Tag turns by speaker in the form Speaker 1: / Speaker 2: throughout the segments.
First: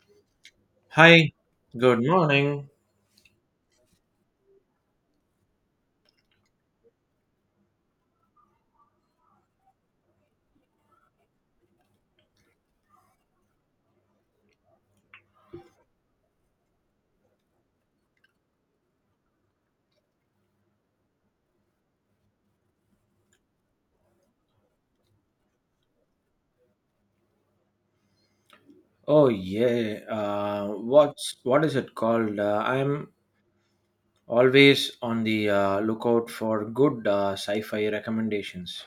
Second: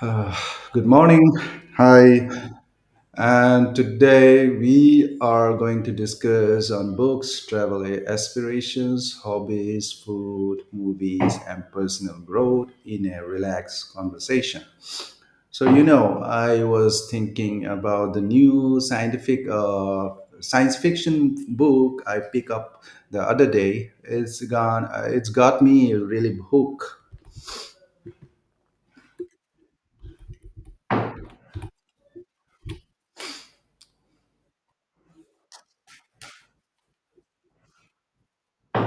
Speaker 1: Uh, Good morning.
Speaker 2: Hi, good
Speaker 1: Hi.
Speaker 2: morning.
Speaker 1: And today we are going to discuss on books, travel aspirations, hobbies, food, movies, and personal growth in a relaxed conversation. So I was thinking about the new scientific science fiction book I picked up the other day. It's gone. It's got me really hooked.
Speaker 2: Oh yeah, what is it called? I'm always on the lookout for good sci-fi recommendations.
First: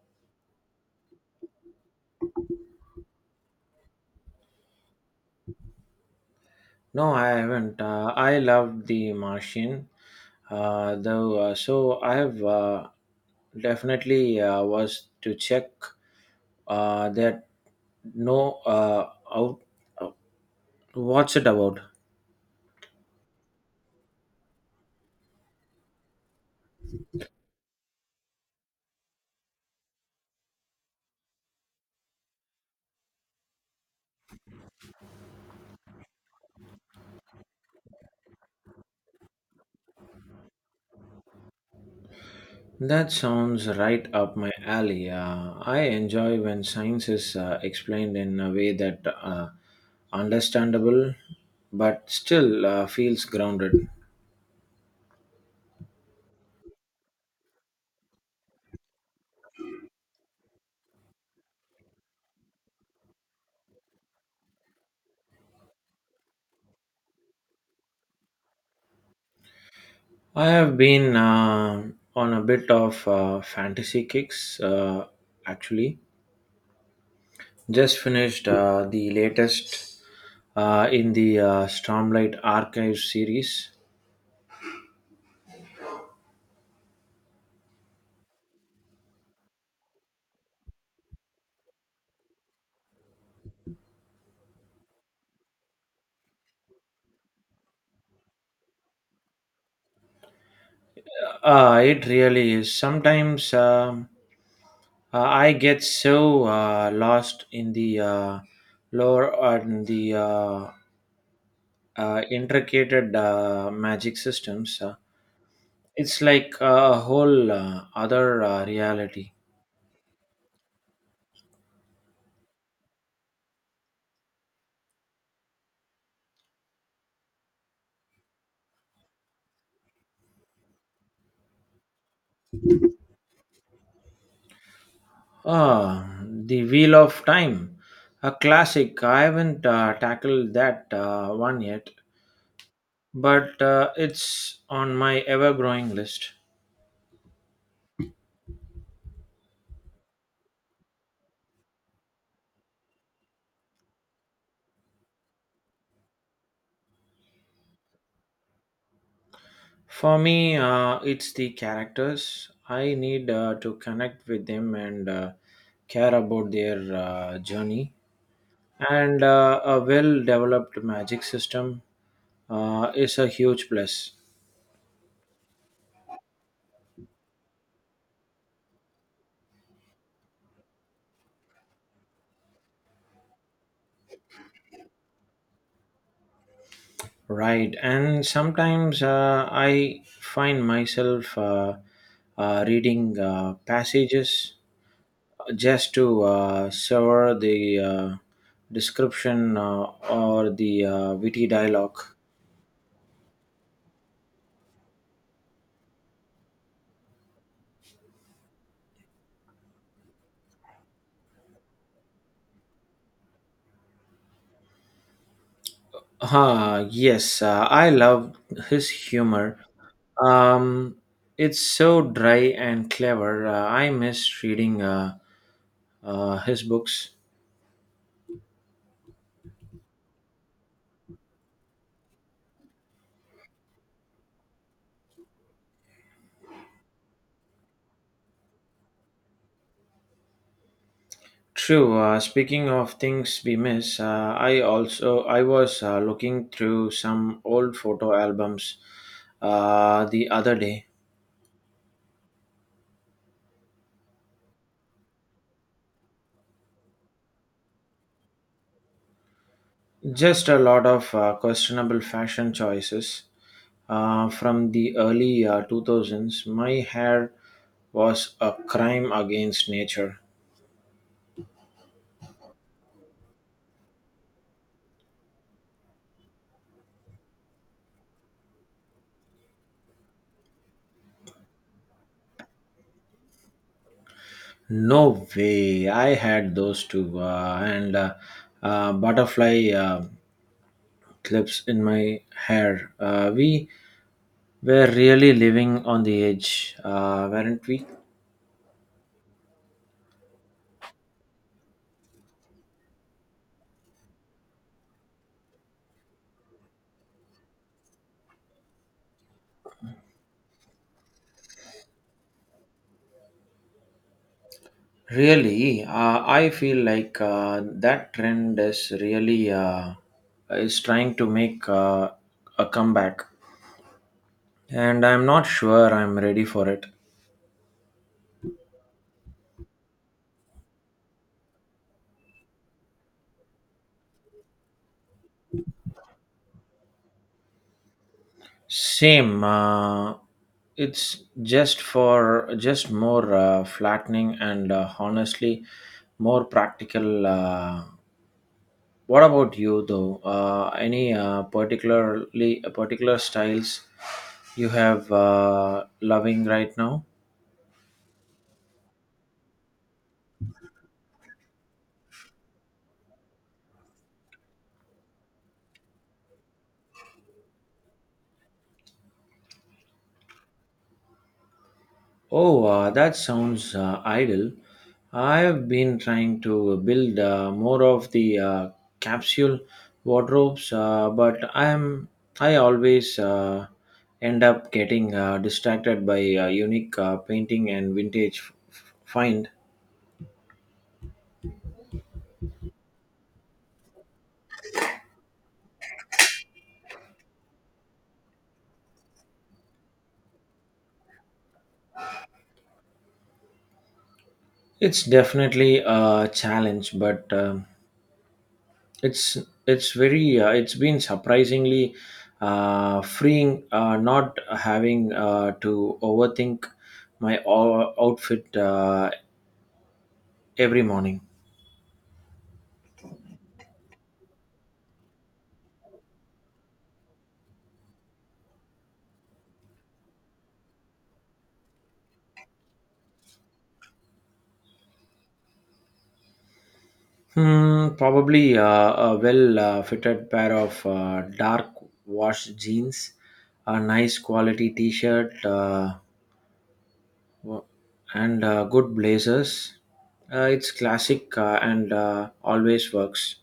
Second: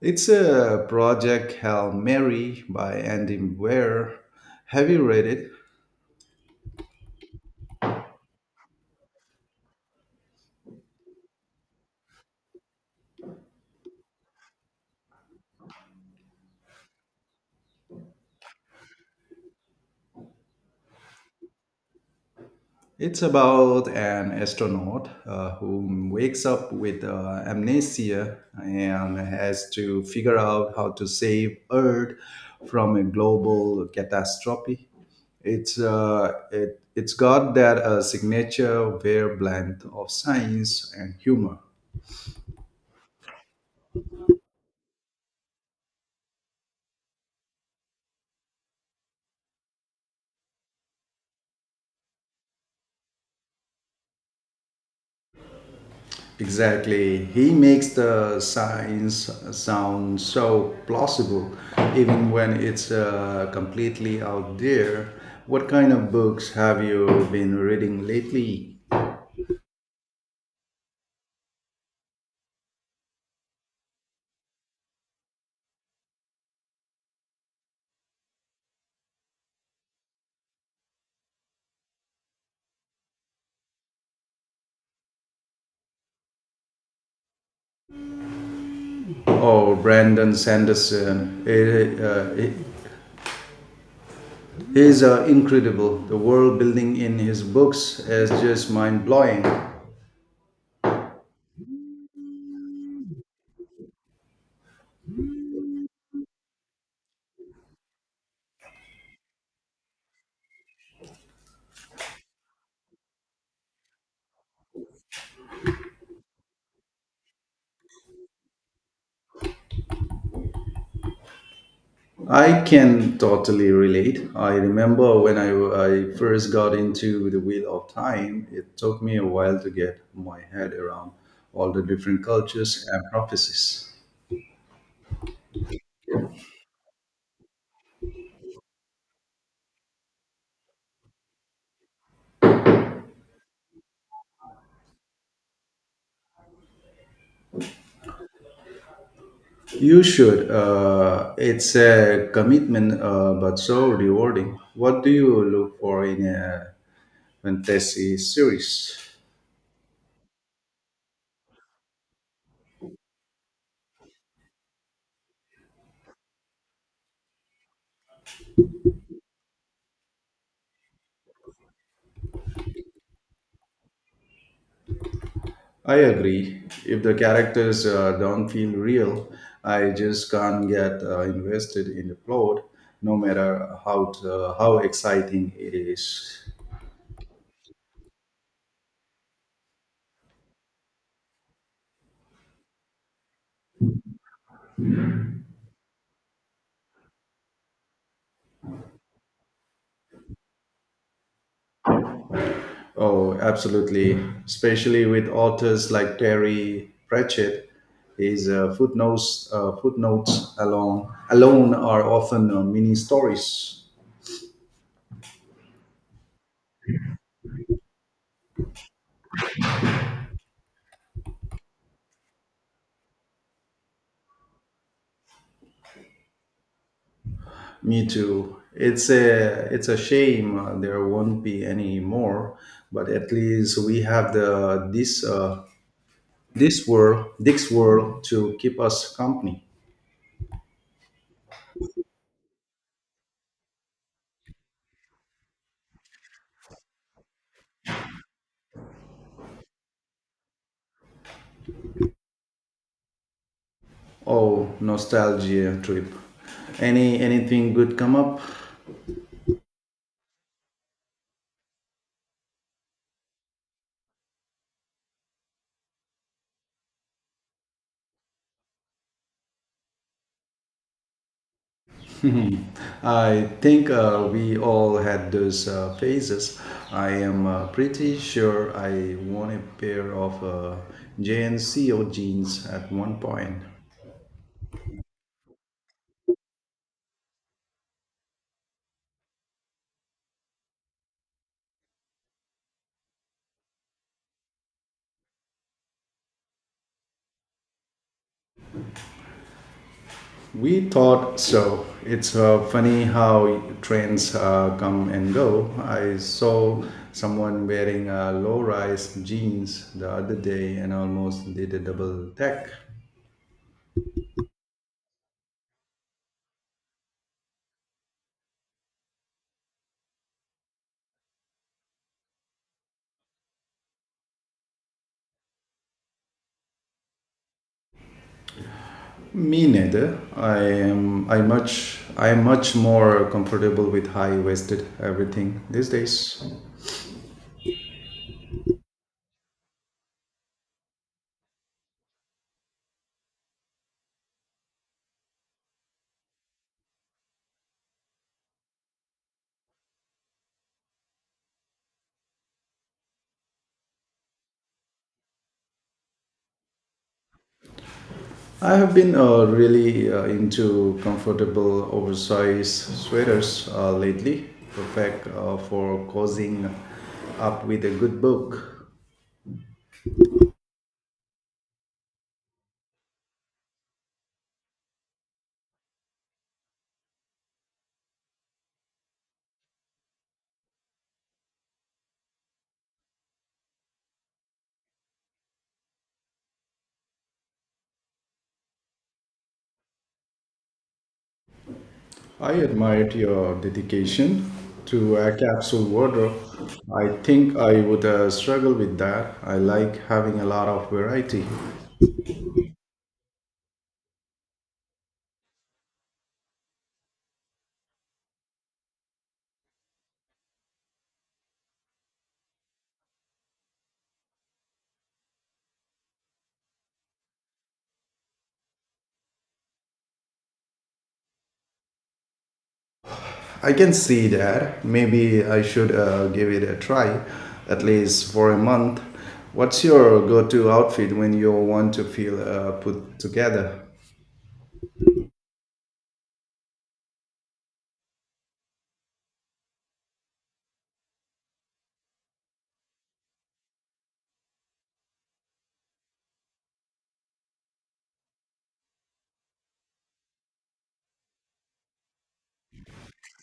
Speaker 1: It's a Project Hail Mary by Andy Weir. Have you read it?
Speaker 2: No, I haven't. I loved The Martian, though. So I have definitely was to check that. No, out. uh, What's it about?
Speaker 1: It's about an astronaut who wakes up with amnesia and has to figure out how to save Earth from a global catastrophe. It's got that signature Weir blend of science and humor.
Speaker 2: That sounds right up my alley. I enjoy when science is explained in a way that understandable but still feels grounded.
Speaker 1: Exactly. He makes the science sound so plausible, even when it's completely out there. What kind of books have you been reading lately?
Speaker 2: I have been on a bit of fantasy kicks actually. Just finished the latest in the Stormlight Archive series.
Speaker 1: Oh, Brandon Sanderson. He's incredible. The world building in his books is just mind blowing.
Speaker 2: It really is. Sometimes I get so lost in the lore and the intricate magic systems. It's like a whole other reality.
Speaker 1: I can totally relate. I remember when I first got into the Wheel of Time, it took me a while to get my head around all the different cultures and prophecies.
Speaker 2: Ah, the Wheel of Time, a classic. I haven't tackled that one yet, but it's on my ever growing list.
Speaker 1: You should. It's a commitment, but so rewarding. What do you look for in a fantasy series?
Speaker 2: For me, it's the characters. I need to connect with them and care about their journey. And a well developed magic system is a huge plus.
Speaker 1: I agree. If the characters don't feel real, I just can't get invested in the plot, no matter how exciting it is.
Speaker 2: Right. And sometimes I find myself reading passages just to savor the description or the witty dialogue.
Speaker 1: Oh, absolutely. Especially with authors like Terry Pratchett, his footnotes alone are often mini stories.
Speaker 2: Ah, yes, I love his humor. Um, it's so dry and clever. I miss reading his books.
Speaker 1: Me too. It's a shame there won't be any more, but at least we have the this. This world, Dick's world, to keep us company.
Speaker 2: True. Speaking of things we miss, I also I was looking through some old photo albums the other day.
Speaker 1: Oh, nostalgia trip. Anything good come up?
Speaker 2: Just a lot of questionable fashion choices from the early 2000s. My hair was a crime against nature.
Speaker 1: I think we all had those phases. I am pretty sure I won a pair of JNCO jeans at one point.
Speaker 2: No way. I had those two and butterfly clips in my hair. We were really living on the edge, weren't we?
Speaker 1: We thought so. It's funny how trends come and go. I saw someone wearing low-rise jeans the other day and almost did a double tech.
Speaker 2: Really, I feel like that trend is really is trying to make a comeback, and I'm not sure I'm ready for it.
Speaker 1: Me neither. I am. I much. I am much more comfortable with high-waisted everything these days.
Speaker 2: Same, it's just for just more flattening and honestly more practical. What about you though? Any particular styles you have loving right now?
Speaker 1: I have been really into comfortable oversized sweaters lately, perfect for cozying up with a good book.
Speaker 2: Oh, that sounds ideal. I have been trying to build more of the capsule wardrobes, but I always end up getting distracted by unique painting and vintage find.
Speaker 1: I admired your dedication to a capsule wardrobe. I think I would struggle with that. I like having a lot of variety.
Speaker 2: It's definitely a challenge, but It's it's very it's been surprisingly freeing not having to overthink my outfit every morning.
Speaker 1: I can see that. Maybe I should give it a try, at least for a month. What's your go to outfit when you want to feel put together?
Speaker 2: Hmm, probably a well fitted pair of dark washed jeans, a nice quality t-shirt, w- and good blazers. It's classic and always works.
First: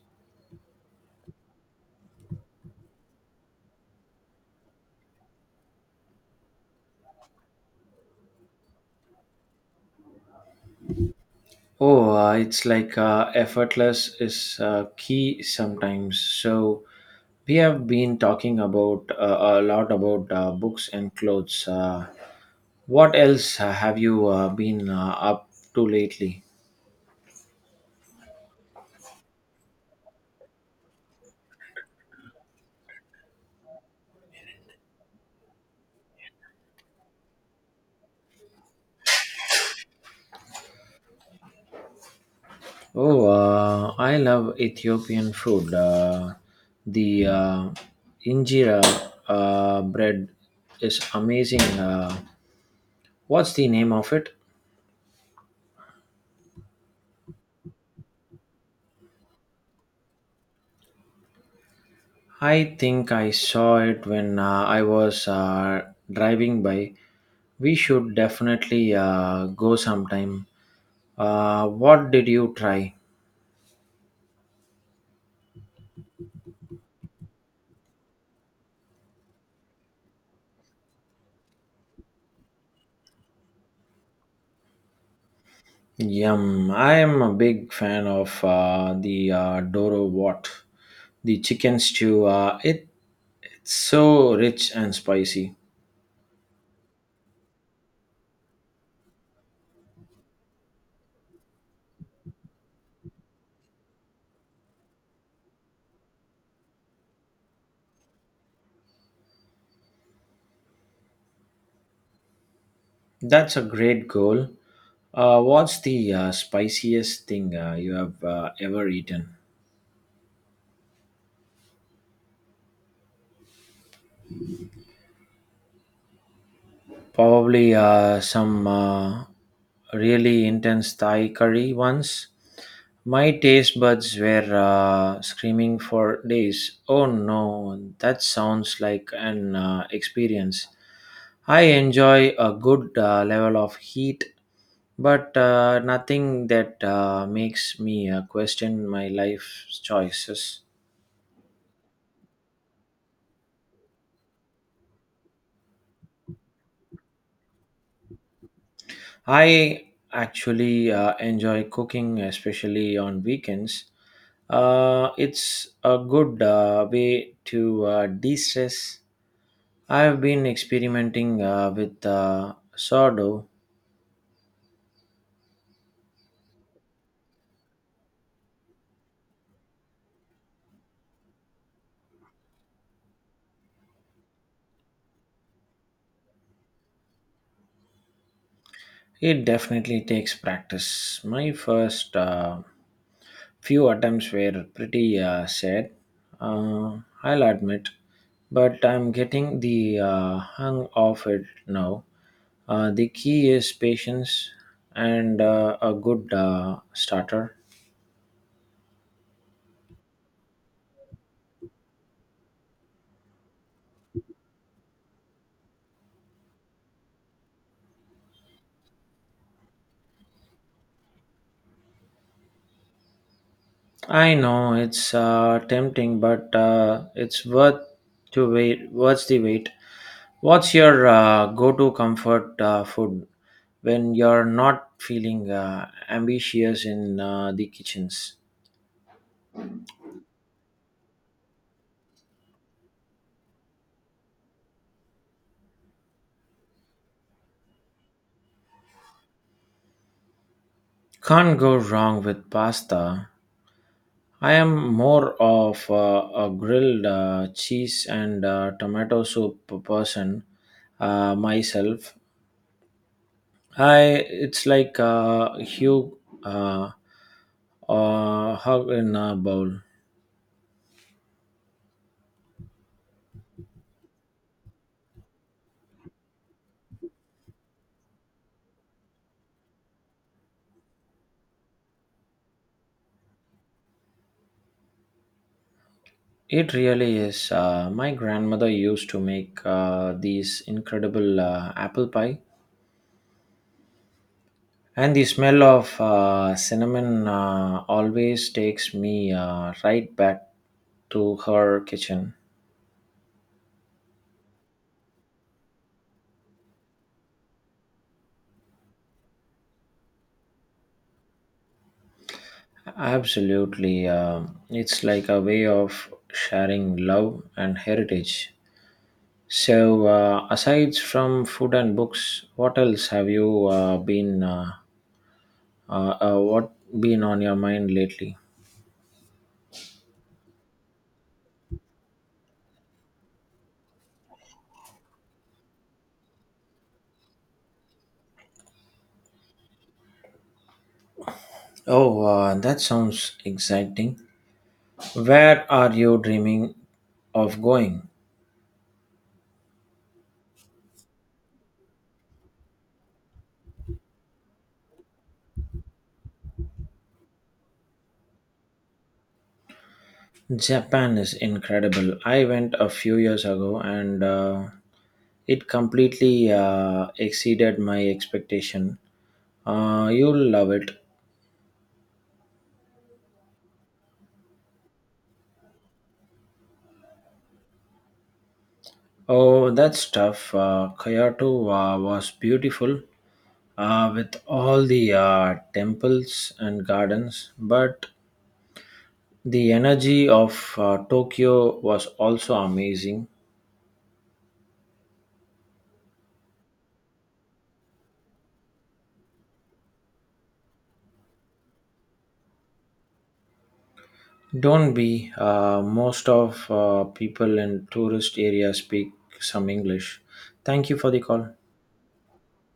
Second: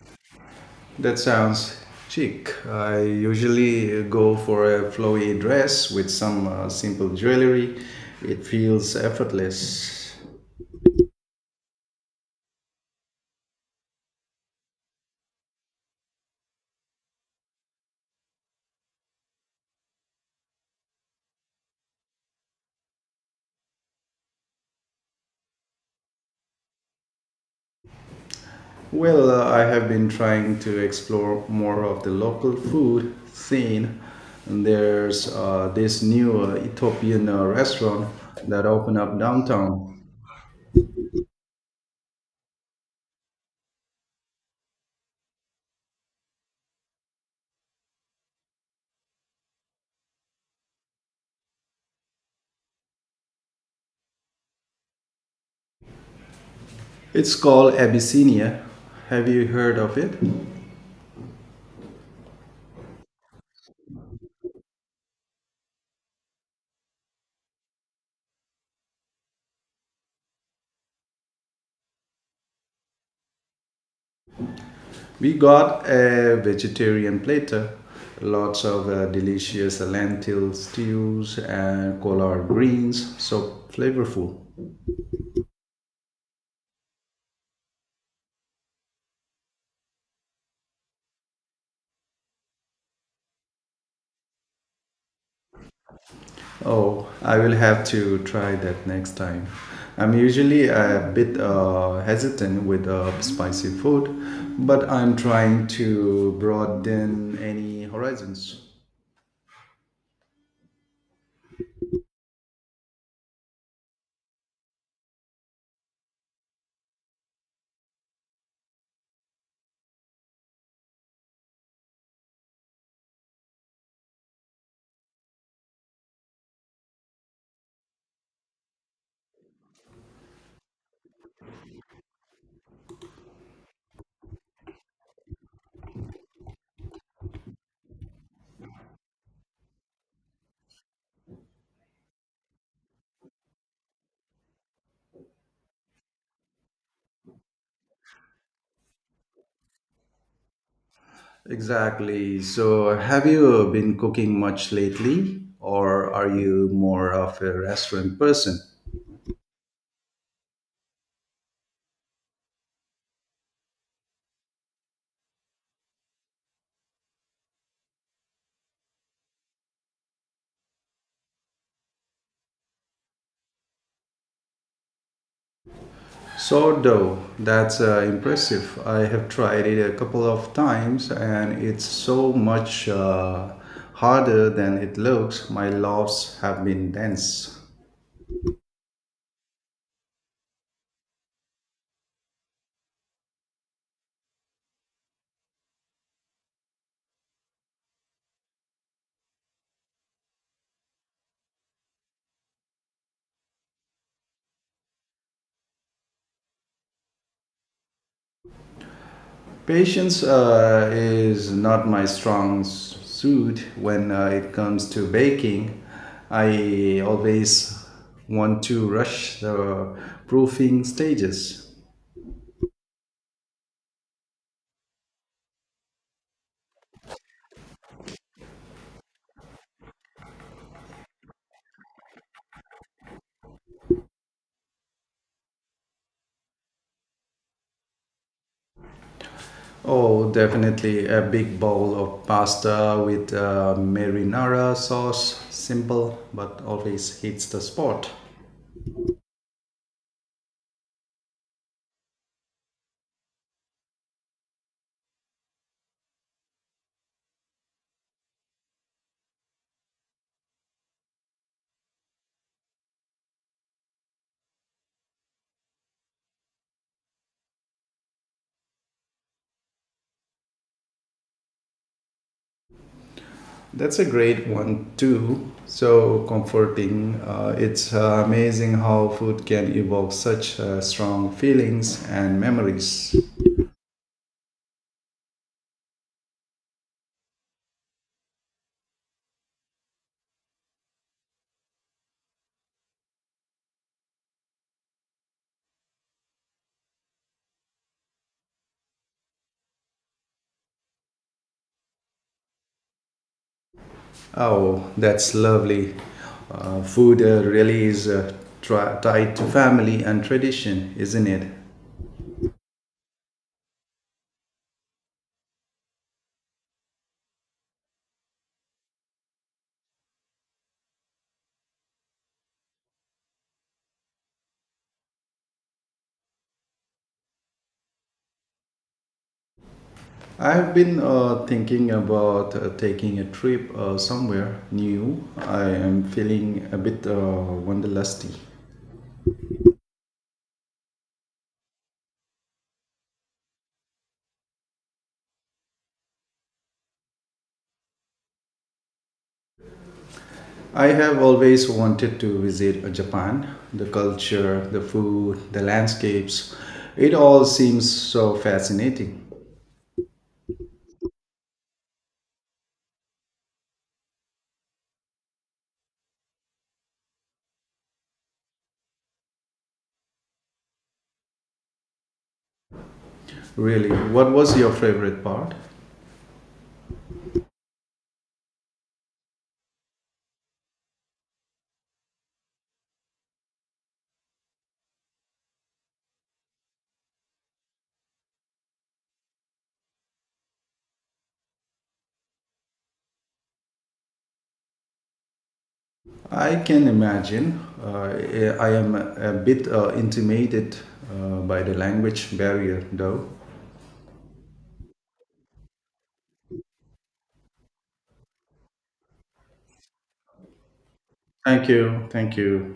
Speaker 1: That sounds chic. I usually go for a flowy dress with some simple jewelry. It feels effortless.
Speaker 2: Oh, it's like effortless is key sometimes. So we have been talking about a lot about books and clothes. What else have you been up to lately?
Speaker 1: Well, I have been trying to explore more of the local food scene. And there's this new Ethiopian restaurant that opened up downtown.
Speaker 2: Oh, I love Ethiopian food. The injera bread is amazing. What's the name of it?
Speaker 1: It's called Abyssinia. Have you heard of it?
Speaker 2: I think I saw it when I was driving by. We should definitely go sometime. What did you try?
Speaker 1: We got a vegetarian platter, lots of delicious lentil stews and collard greens, so flavorful.
Speaker 2: Yum. I am a big fan of the Doro Wat, the chicken stew. It's so rich and spicy.
Speaker 1: Oh, I will have to try that next time. I'm usually a bit hesitant with spicy food, but I'm trying to broaden any horizons.
Speaker 2: That's a great goal. What's the spiciest thing you have ever eaten? Probably some really intense Thai curry once. My taste buds were screaming for days. Oh no, that sounds like an experience. I enjoy a good level of heat, but nothing that makes me question my life's choices.
Speaker 1: Exactly. So, have you been cooking much lately, or are you more of a restaurant person?
Speaker 2: I actually enjoy cooking, especially on weekends. It's a good way to de stress. I've been experimenting with sourdough.
Speaker 1: Sourdough, that's impressive. I have tried it a couple of times and it's so much harder than it looks. My loaves have been dense.
Speaker 2: It definitely takes practice. My first few attempts were pretty sad, uh, I'll admit, but I'm getting the hang of it now. The key is patience and a good starter.
Speaker 1: Patience is not my strong suit when it comes to baking. I always want to rush the proofing stages.
Speaker 2: I know it's tempting, but it's worth to wait. Worth the wait. What's your go-to comfort food when you're not feeling ambitious in the kitchens?
Speaker 1: Oh, definitely a big bowl of pasta with marinara sauce. Simple, but always hits the spot.
Speaker 2: Can't go wrong with pasta. I am more of a grilled cheese and tomato soup person myself. Hi, it's like uh, hug in a bowl.
Speaker 1: That's a great one, too. So comforting. It's amazing how food can evoke such strong feelings and memories.
Speaker 2: It really is. My grandmother used to make these incredible apple pie, and the smell of cinnamon always takes me right back to her kitchen.
Speaker 1: Oh, that's lovely. Food really is tied to family and tradition, isn't it?
Speaker 2: Absolutely, it's like a way of sharing love and heritage. So, aside from food and books, what else have you been what been on your mind lately?
Speaker 1: I've been thinking about taking a trip somewhere new. I am feeling a bit wanderlusty.
Speaker 2: Oh, that sounds exciting. Where are you dreaming of going?
Speaker 1: I have always wanted to visit Japan. The culture, the food, the landscapes, it all seems so fascinating.
Speaker 2: Japan is incredible. I went a few years ago and it completely exceeded my expectation. You'll love it.
Speaker 1: Really, what was your favorite part?
Speaker 2: Oh, that's tough. Kyoto was beautiful, with all the temples and gardens, but the energy of Tokyo was also amazing.
Speaker 1: I can imagine. I am a bit intimidated by the language barrier, though.
Speaker 2: Don't be, most of people in tourist areas speak some English. Thank you for the call.
Speaker 1: Thank you. Thank you.